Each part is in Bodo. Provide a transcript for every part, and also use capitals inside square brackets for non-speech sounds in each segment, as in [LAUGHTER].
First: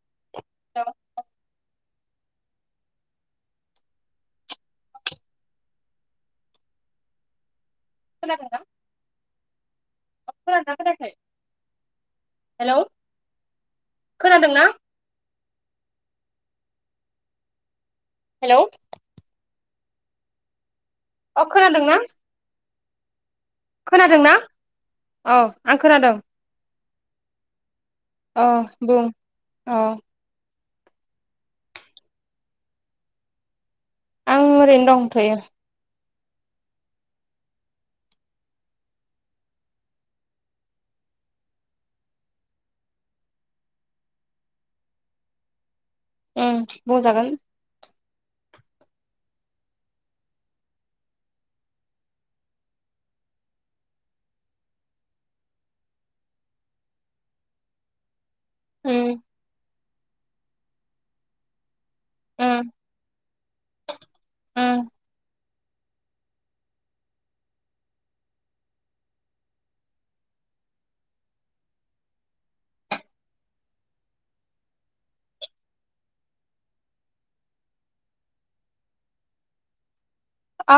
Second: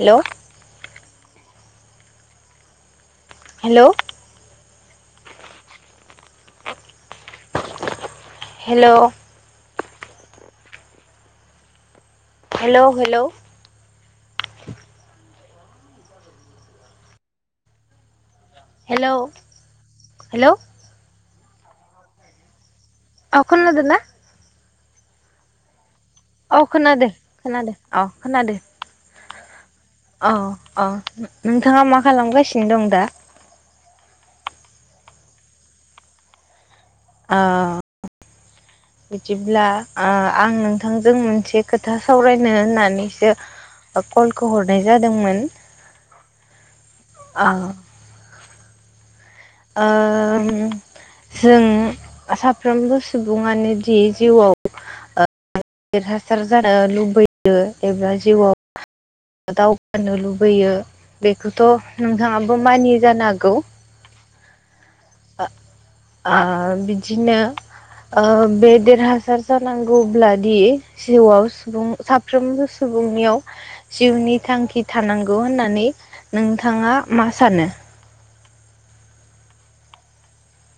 हेल' औ हेल' हेल' अ खोनादोंना खोनायाखै हेलौ हेल' हेल' खोनादोंना हेलौ हेल' अ खोनादोंना औ खोनादोना खोनादोंना औ आं खोनादों औ खोनादो खोनादो औ खोनादो औ औ अ नोंथाङा मा खालामगासिनो दं दा आं ओरैनो दंथ'यो ओ बिदिब्ला ओ आं नोंथांजों मोनसे खोथा सावरायनो होननानैसो कलखौ हरनाय जादोंमोन। उम बुंजागोन ओम जों साफ्रोमबो सुबुङानो दि जिउआव देरहासार जानो लुबैयो एबा जिउआव उम दाव गानो लुबैयो बेखौथ' नोंथाङाबो उम मानियो‌ जानो हागौ उम ओ ओ बिदिनो ओ बे देरहासार जानांगौब्लादि जिउआव सुबुं साफ्रोमबो सु बुंनियाव जिउनि थांखि थानांगौ होननानै नोंथाङा मा सानो आ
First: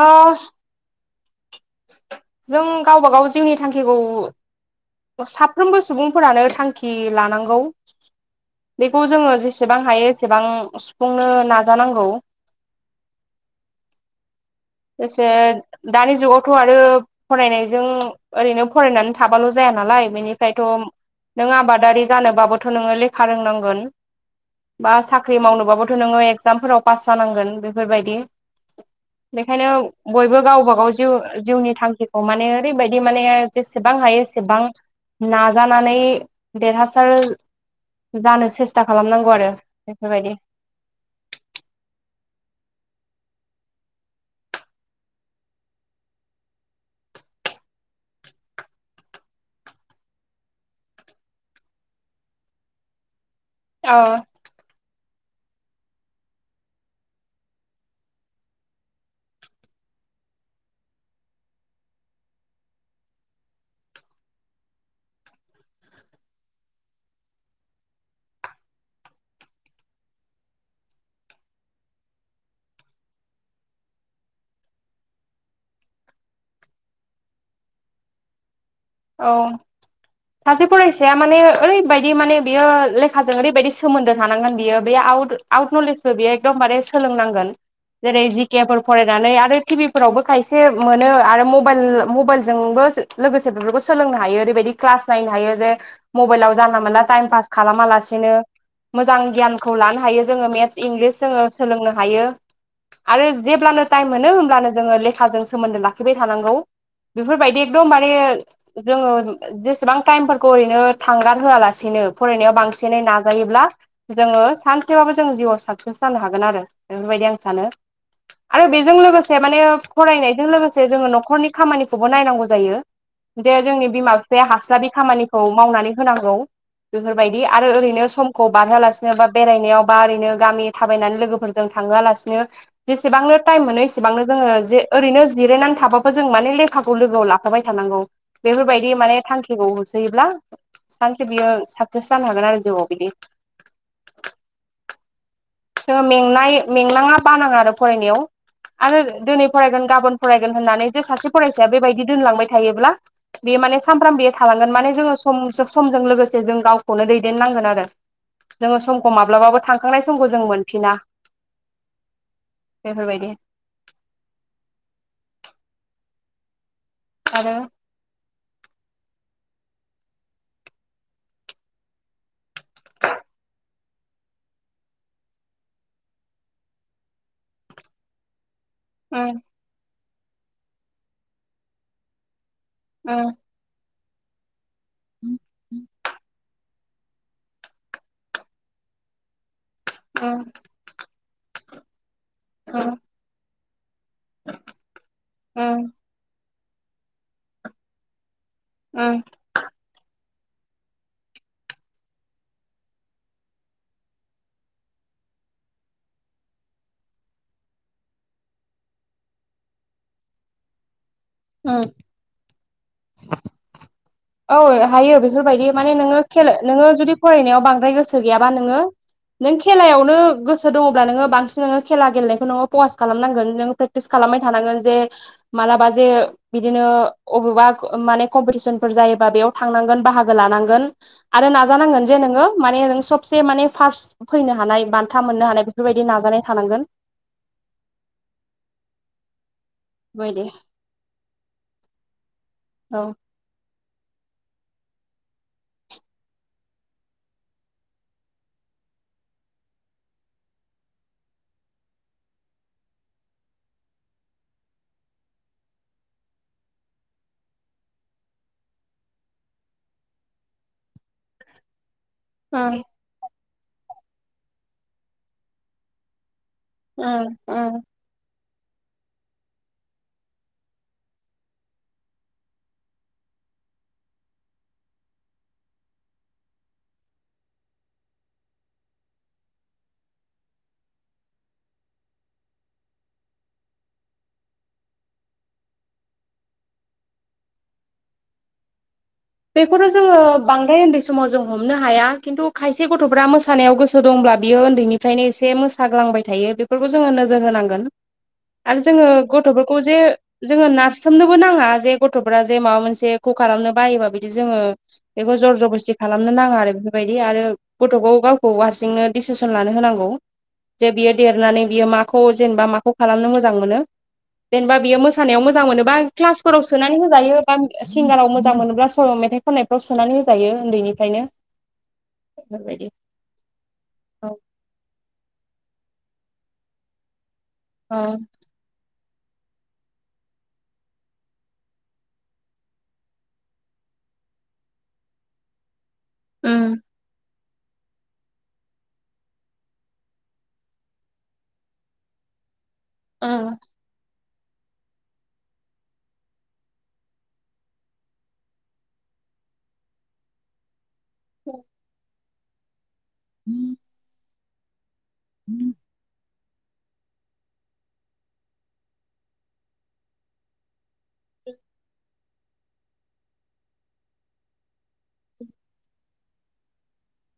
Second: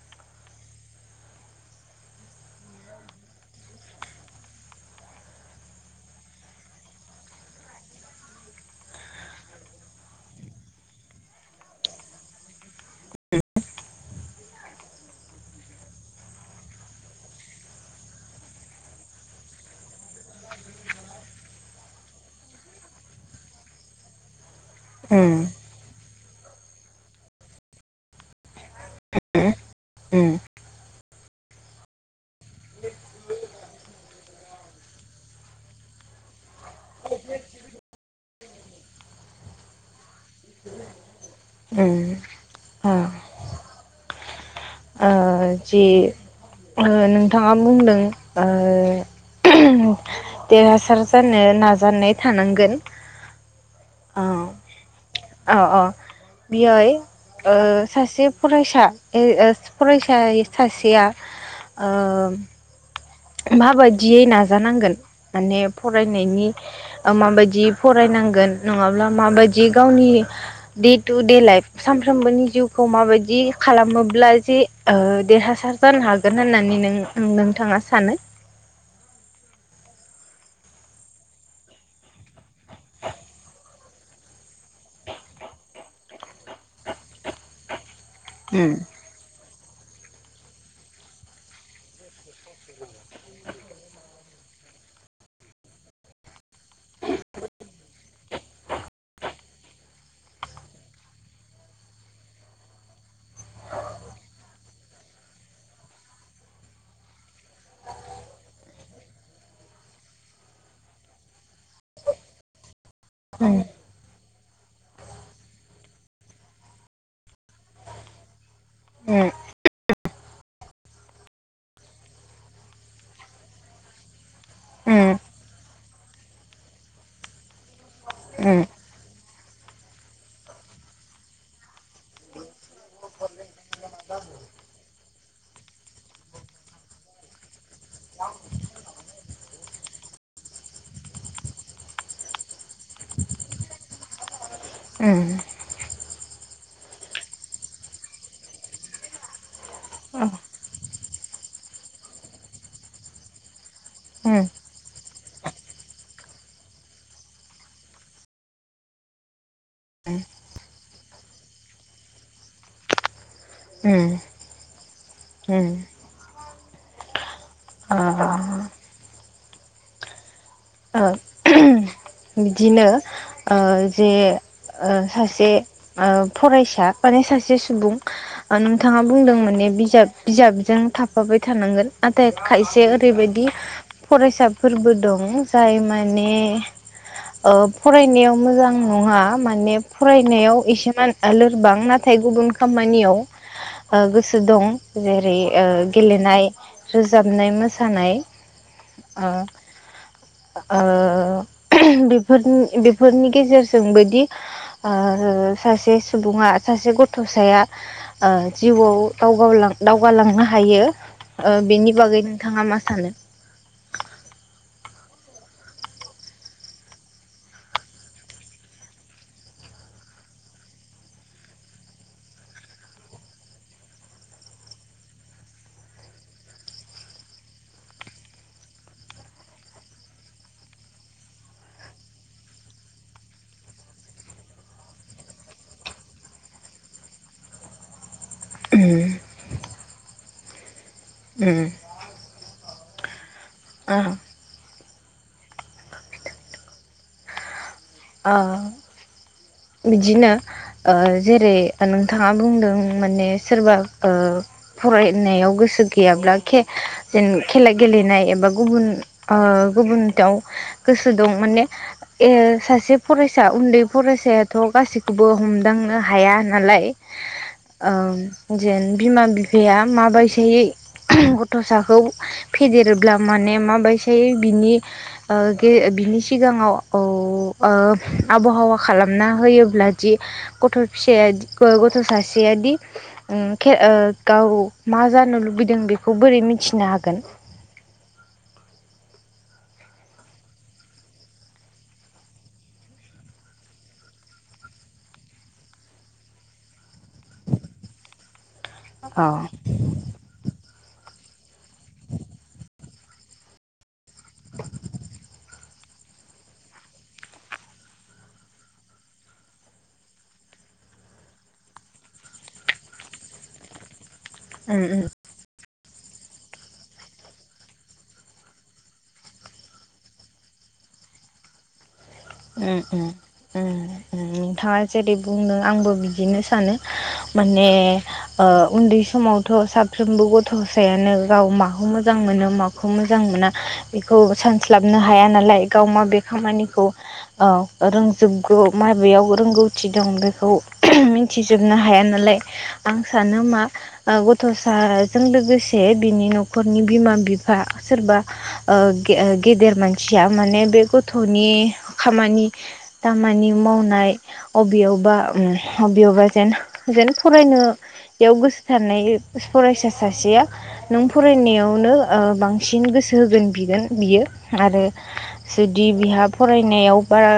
जों गावबा गाव जिउनि थांखिखौ साफ्रोमबो सुबुंफोरानो थांखि लानांगौ बेखौ जोङो जेसेबां हायो एसेबां सुफुंनो नाजा नांगौ। [INAUDIBLE] एसे दानि जुगावथ' आरो फरायनायजों ओरैनो फरायनानै थाबाल' जाया नालाय बेनिफ्रायथ' नों आबादारि जानोबाबोथ' नोङो लेखा रोंनांगोन। बा उम साख्रि मावनोबाबोथ' नोङो एगजामफोराव पास जानांगोन बेफोरबायदि बेखायनो उम बयबो गावबागाव जिउ जिउनि थांखिखौ माने ओरै बायदि माने जेसेबां हायो ए सेबां नाजानानै देरहासार जानो सेस्था खालामनांगौ आरो बेफोरबायदि उम ओ ओ जि नोंथाङा बुंदों ओ देरहासार जानो नाजानाय थानांगोन औ औ औ बिअय ओ सासे फरायसा इ अ फराय राय सासेया ओ माबायदियै नाजानांगोन माने फरायनायनि माबायदि फराय नांगोन नंङाब्ला माबादि गावनि दे तु दे लाइफ सानफ्रोमबोनि जिवखौ माबादि दि खालामोब्ला जि ओ देरहासार जानो हागोन होननानै नों नोंथाङा सानो औ सासे फरायसाया माने ओरैबायदि माने बियो लेखाजों ओरैबायदि सोमोन्दो थानांगोन बियो बे आ [UNINTELLIGIBLE] आउत नलेजबो बियो एकदमबारे सोलोंनांगोन जेरै जि केे उम फोर फरायनानै आरो टिभि फोरावबो खायसे मोनो आरो मबाइल- मबाइलजोंबो लोगोसे बेफोरखौ सोलोंनो हायो । बेबायदि क्लास नायनो हायो जे मबाइलाव जानला मोनला टाइम पास खालामा लासेनो मोजां गियानखौ लानो हायो जोङो मेथ्स इंलिस जोङो सोलोंनो हायो‌। आरो जेब्लानो टाइम मोनो होमब्लानो जोङो लेखाजों सोमोन्दो लाखिबाय थानांगौ बेफोरबायदि एकदम माने जोङो जेसेबां टाइमफोरखौ ओरैनो थांगार होआलासेनो फरायनायाव बांसिनै नाजायोब्ला जोङो सानसेबाबो जों जिउआव साक्सेस जानो हागोन आरो बेफोरबायदि आं सानो। आरो बेजों उम लोगोसे माने फरायनायजों लोगोस से जोङो न'खरनि खामानिखौबो नायनांगौ जायो दे जोंनि बिमा बिफाया हास्लाबि उम खामानिखौ मावनानै होनांगौ बेफोरबायदि आरो ओरैनो समखौ उम बारहोलासिनो बा बेरायनायाव बा ओरैनो गामि थाबायनानै लोगोफोरजों थांहोलासिनो जेसेबांनो टाइम मोनो एसेबांनो जोङो जे ओरैनो जिरायनानै थाबाबो जों माने लेखाखौ लोगोआव लाखाबाय थानांगौ बेफोरबायदि माने थांखिखौ होसोयोब्ला सानसे बियो साक्सेस जानो हागोन आरो जिउआव बिदि। उम जोङो मेंनाय मेंनाङा बानाङा आरो फरायनायाव। आरो दिनै फरायगोन गाबोन फरायगोन होननानै जे सासे फरायसाया बेबायदि दोनलांबाय थायोब्ला बेयो माने सानफ्रामबो बियो उम थालांगोन माने जोङो सम-समजों लोगोसे जों गावखौनो दैदेननांगोन आरो जोङो समखौ माब्लाबाबो थांखांनाय समखौ जों मोनफिना बेफोरबायदि। उम उम आरो ओ ओ बिदिनो ओ जे ओ सासे ओ फरायसा माने सासे सुबुं नोंथाङा बुंदों उम माने बिजाब बिजाबजों थाफाबाय थानांगोन नाथाय खायसे उम ओरैबायाददि फरायसाफोरबो दं जाय माने ओ फरायनायाव मोजां नङा माने फरायनायाव एसेमान बां नाथाय गुबुन उम खामानियाव ओ गोसो दं जेरै ओ उम गेलेनाय रोजाबनाय मोसानाय उम ओ ओ बेफोरनि बेफोरनि गेजेरजोंबोदि ओ सासे सुबुङा सासे गथ'साया ओ जिउआव दावगालांनो हायो। ओ उम बेनि बागै नोंथाङा मा सानो? औ हायो बेफोरबायदि माने नोङो खेल नोङो जुदि फरायनायाव बांद्राय गोसो गैयाबा नोङो नों खेलायावनो गोसो दङब्ला नोङो बांसिन नोङो खेला गेलेनायखौ नोङो पखास खालामनांगोन नोङो प्रेक्टिस खालाम खालामबाय थानांगोन जे मालाबा जे बिदिनो अबेबा माने कम्पिटिसनफोर जायोबा बेयाव थांनांगोन बाहागो लानांगोन आ आरो नाजानांगोन जे नोङो माने नों सबसे माने फार्स्ट फैनो हानाय बान्था मोननो हानाय बेफोरबायदि नाजानाय थानांगोन। उम बायदि उम औ ओ ओ बिदिनो ओ जेरै नोंथाङा बुंदों माने सोरबा ओ फरायनायाव गोसो गैयाब्ला खे जे खेला गेलेनाय एबा गुबुन गुबुनाव गोसो दं माने ए उम सासे फरायसा उन्दै फरायसायाथ' गासिखौबो हमदांनो हाया नालाय उम उम ओ जेन बिमा बिफाया माबायदियै गथ'साखौ फेदेरोब्ला माने माबायसाय बिनि ओ गे बिनि सिगाङाव औ आबहावा खालामना होयोब्ला जि गथ' फिसाया गथ' सासेया बिदि गाव मा जानो लुबैदों बेखौ बोरै मिथिनो हागोन बेखौथ' जोङो बांद्राय उन्दै समाव जों हमनो हाया खिन्थु खायसे गथ'फ्रा मोसानायाव गोसो दंब बियो उन्दैनिफ्रायनो एसे मोसाग्लांबाय थायो बे बेफोरखौ जोङो नोजोर होनांगोन आरो जोङो गथ'फोरखौ जे जोङो नार्स सोमनोबो नाङा जे गथ'फ्रा जे माबा मोनसे ख खालामनो बायोबा बिदि जोङो बेखौ जर जबस्थि खालामनो नाङा आरो बेफोरबायदि आरो गथ'खौ गावखौ हारसिंनो डिसिसन लानो होनांगौ जे बियो देरनानै बियो माखौ जेनेबा माखौ खालामनो मोजां मोनो जेनेबा उम बियो मोसानायाव मोजां मोनोबा क्लासफोराव सोनानै होजायो बा सिंगाराव मोजां मोनोब्ला सल' मेथाइ खननायफ्राव सोनानै होजायो उन्दैनिफ्रायनो बेफोरबायदि नोंथाङा जेरै बुंनो आंबो बिदिनो सानो माने औ उन्दै समावथ' साफ्रोमबो गथ'सायानो गाव माखौ मोजां मोनो माखौ मोजां मोना बेखौ खौ सानस्लाबनो हाया नालाय गाव माबे खामानिखौ औ रोंजोबगौ माबेयाव रोंगौथि दं बेखौ मिथिजोबनो हाया नालाय आं सान मा गथ'साजों लोगोसे बिनि न'खरनि बिमा- बिफा सोरबा गेदेर मानसिया माने बेखौ गथ'नि खामानि -दामानि मावनाय बबेयाव माबियाव जेन जेन फरायनायाव गोसो थानाय फरायसा सासेया नों फराय फरायनायावनो बांसिन गोसो होगोन बिगोन बियो आरो जुदि बिहा फराय फरायनायाव बारा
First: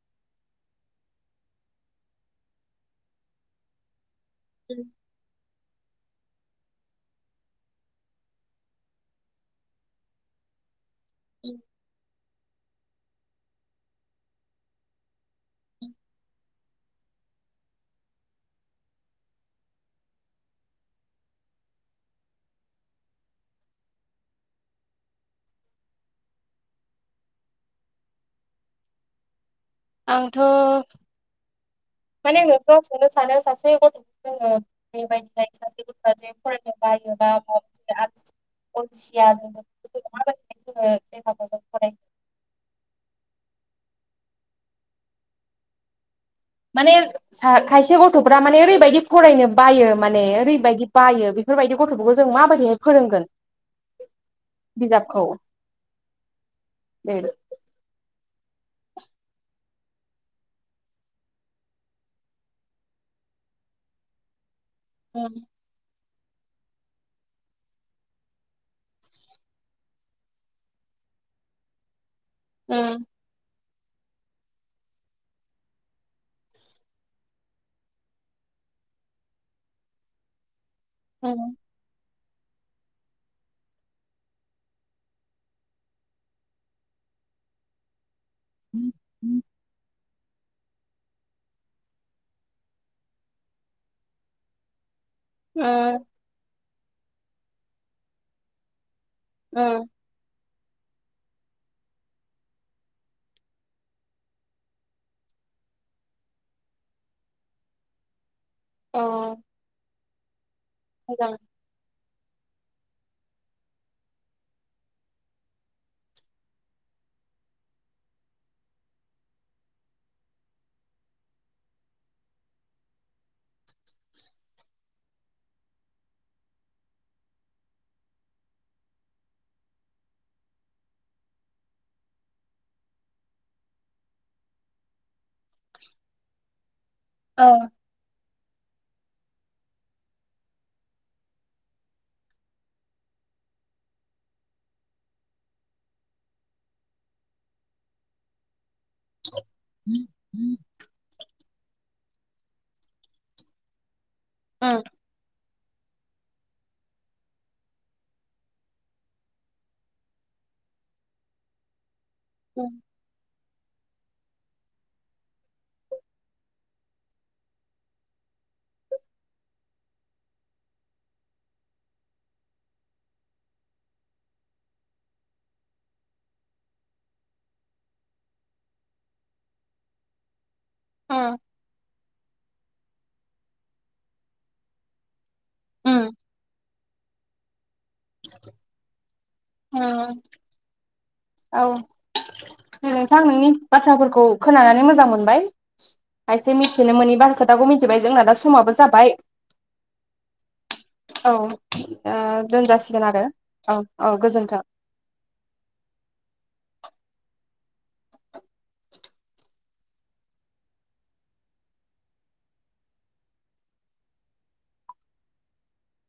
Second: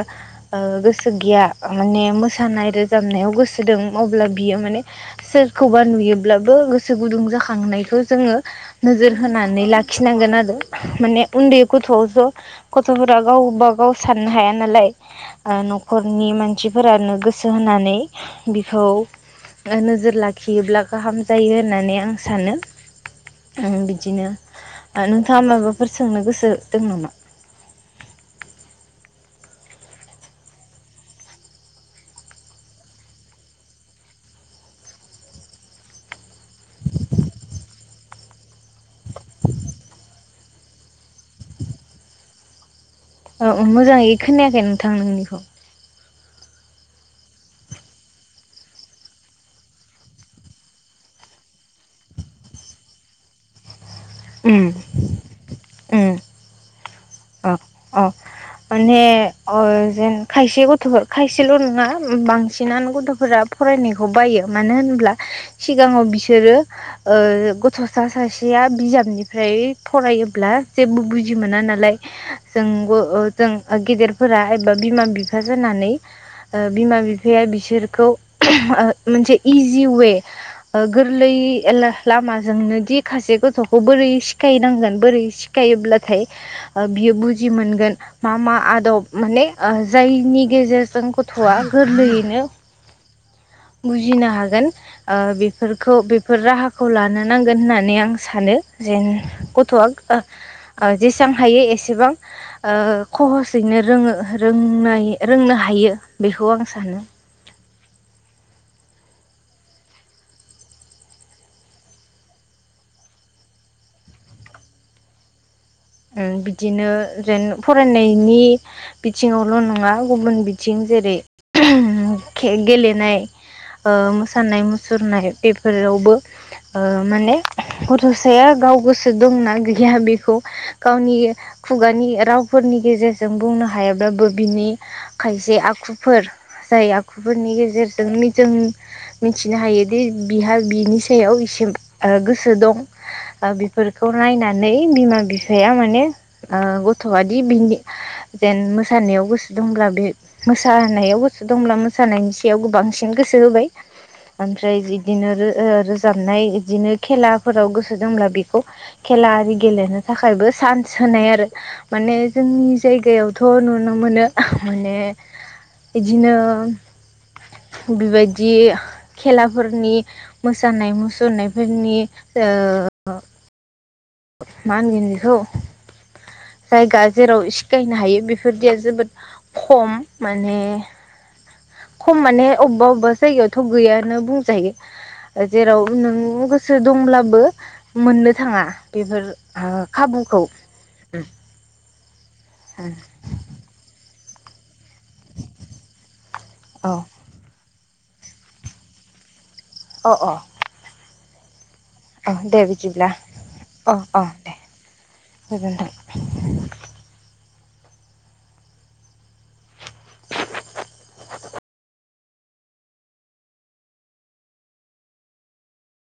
गोसो गैया माने मोसानाय रोजाबनायाव गोसो दं अब्ला बियो माने सोर सोरखौबा नुयोब्लाबो गोसो गुदुं जाखांनायखौ जोङो नोजोर होनानै लाखिनांगोन आरो माने उन्दै गथ'आवस गथ'फोरा गाव ब गाव साननो हाया नालाय न'खरनि मानसिफोरानो गोसो होनानै बिखौ नोजोर लाखियोब्ला गाहाम जायो होननानै आं सानो बिदिनो नोंथाङा माबाफोर सोंनो गोसो दं नामा आंथ' मानेथ सोंनो सानो सासे गथ'खौ जोङो बेबायदिहाय सासे गथ'आ जे फरायनो बायो बा अलसिया जों जोङो फ औ मोजाङै खोनायाखै नोंथां नोंनिखौ माने खायसे गथ'फ्रा माने ओरैबायदि फरायनो बायो माने ओरैबायदि बायो बे बेफोरबायदि गथ'फोरखौ जों माबायदिहाय फोरोंगोन। उम बिजाबखौ उम देदो। अ [INAUDIBLE] माने अर जेन खायसे गथ'फोर खायसेल' नङा बांसिनानो गथ'फोरा फर-। फरायनायखौ बायो मानो होनब्ला उम सिगाङाव बिसो--। बिसोरो ओ गथ'सा सासेया बिजाबनिफ्राय फरायोब्ला जेबो बुज--। बिदि मोना नालाय जोंबो उम ओ जों। ओ गेदेरफोरा एबा बिमा- बिफा जानानै। ओ बिमा - बिफाया बिसोरखौ मोनसे इजि वे। ओ गोरलै उम एला। लामाजोंनो दि खासे गथ'खौ बोरै सिखायनांगोन बोरै सिखायोब्लाथाय ओ बियो बुज--। जिमोनगोन मा - मा आदब उम माने ओ। जायनि गेजेरजों गथ'आ गोरलैयैनो। बुजिनो हागोन ओ बेफोरखौ बेफोर राहाख--। खौ लानो नांगोन होननानै आं सानो जेन गथ'आ ओ। ओ जेसां हायो एसेबां ओ खहसयैनो रोङो रों-नाय रोंनो हायो। बियो बेखौ आं सानो। अ। मोजां। बिदिनो जेन फरायनायनि बिथिङावल' नङा गुबुन बिथिं। जेरै खे गेलेनाय। ओ मोसानाय मुसुरनाय बेफोरावबो ओ माने गथ'साया। गाव गोसो दंना गैया बेखौ। गावनि खुगानि रावफोरनि गेजेरजों बुंनो हायाब्लाबो बिनि। खायसे आखुफोर जाय औ आखुफोरनि गेजेरजोंनो जों। मिथिनो हायोदि बिहा बिनि सायाव इसे गोसो दं ओ बिफोर--। खौ नायनानै बिमा बिफाया माने ओ गथ'आदि बिनि जेन मोस--। मोसानायाव गोसो दंब्ला बे मोसानायाव गोसो दंब्ला। सानायनि सायावबो बांसिन गोसो होबाय ओमफ्राय उम बिदिनोरो। ओ रोजाबनाय बिदिनो खेलाफोराव गोसो दंब्ला बेखौ खेला आरि गेलेनो। थाखायबो चान्स होनाय आरो माने जोंनि उम जायगायावथ' नुन--। नु मोनो मोनो दिनों माने बिदिनो। बेबायदि। खेलाफोरनि मोसानाय मुसुरनायफोरनि ओ। मान होनगोन बिखौ। जायगा जेराव सिखायनो हायो बेफोरदिया जोबोद खम माने। खम माने अबेबा अबेबा जायगायावथ' गैयानो बुंजायो। जेराव उम नों गोसो दंब्लाबो मोननो थाङा। बेफोर उम ओ खाबुखौ। औ नोंथां नोंनि बाथ्राफोरखौ खोनानानै मोज--। मोजां मोनबाय खायसे मिथिनो औ मोनि बा खोथाखौ मिथिबाय जोंना दा समाबो जाबाय। अ अ। औ ओ अ दे दोनजासिगोन बिदिब्ला आरो औ औ गोजोन्थों। गोेजोन्थों।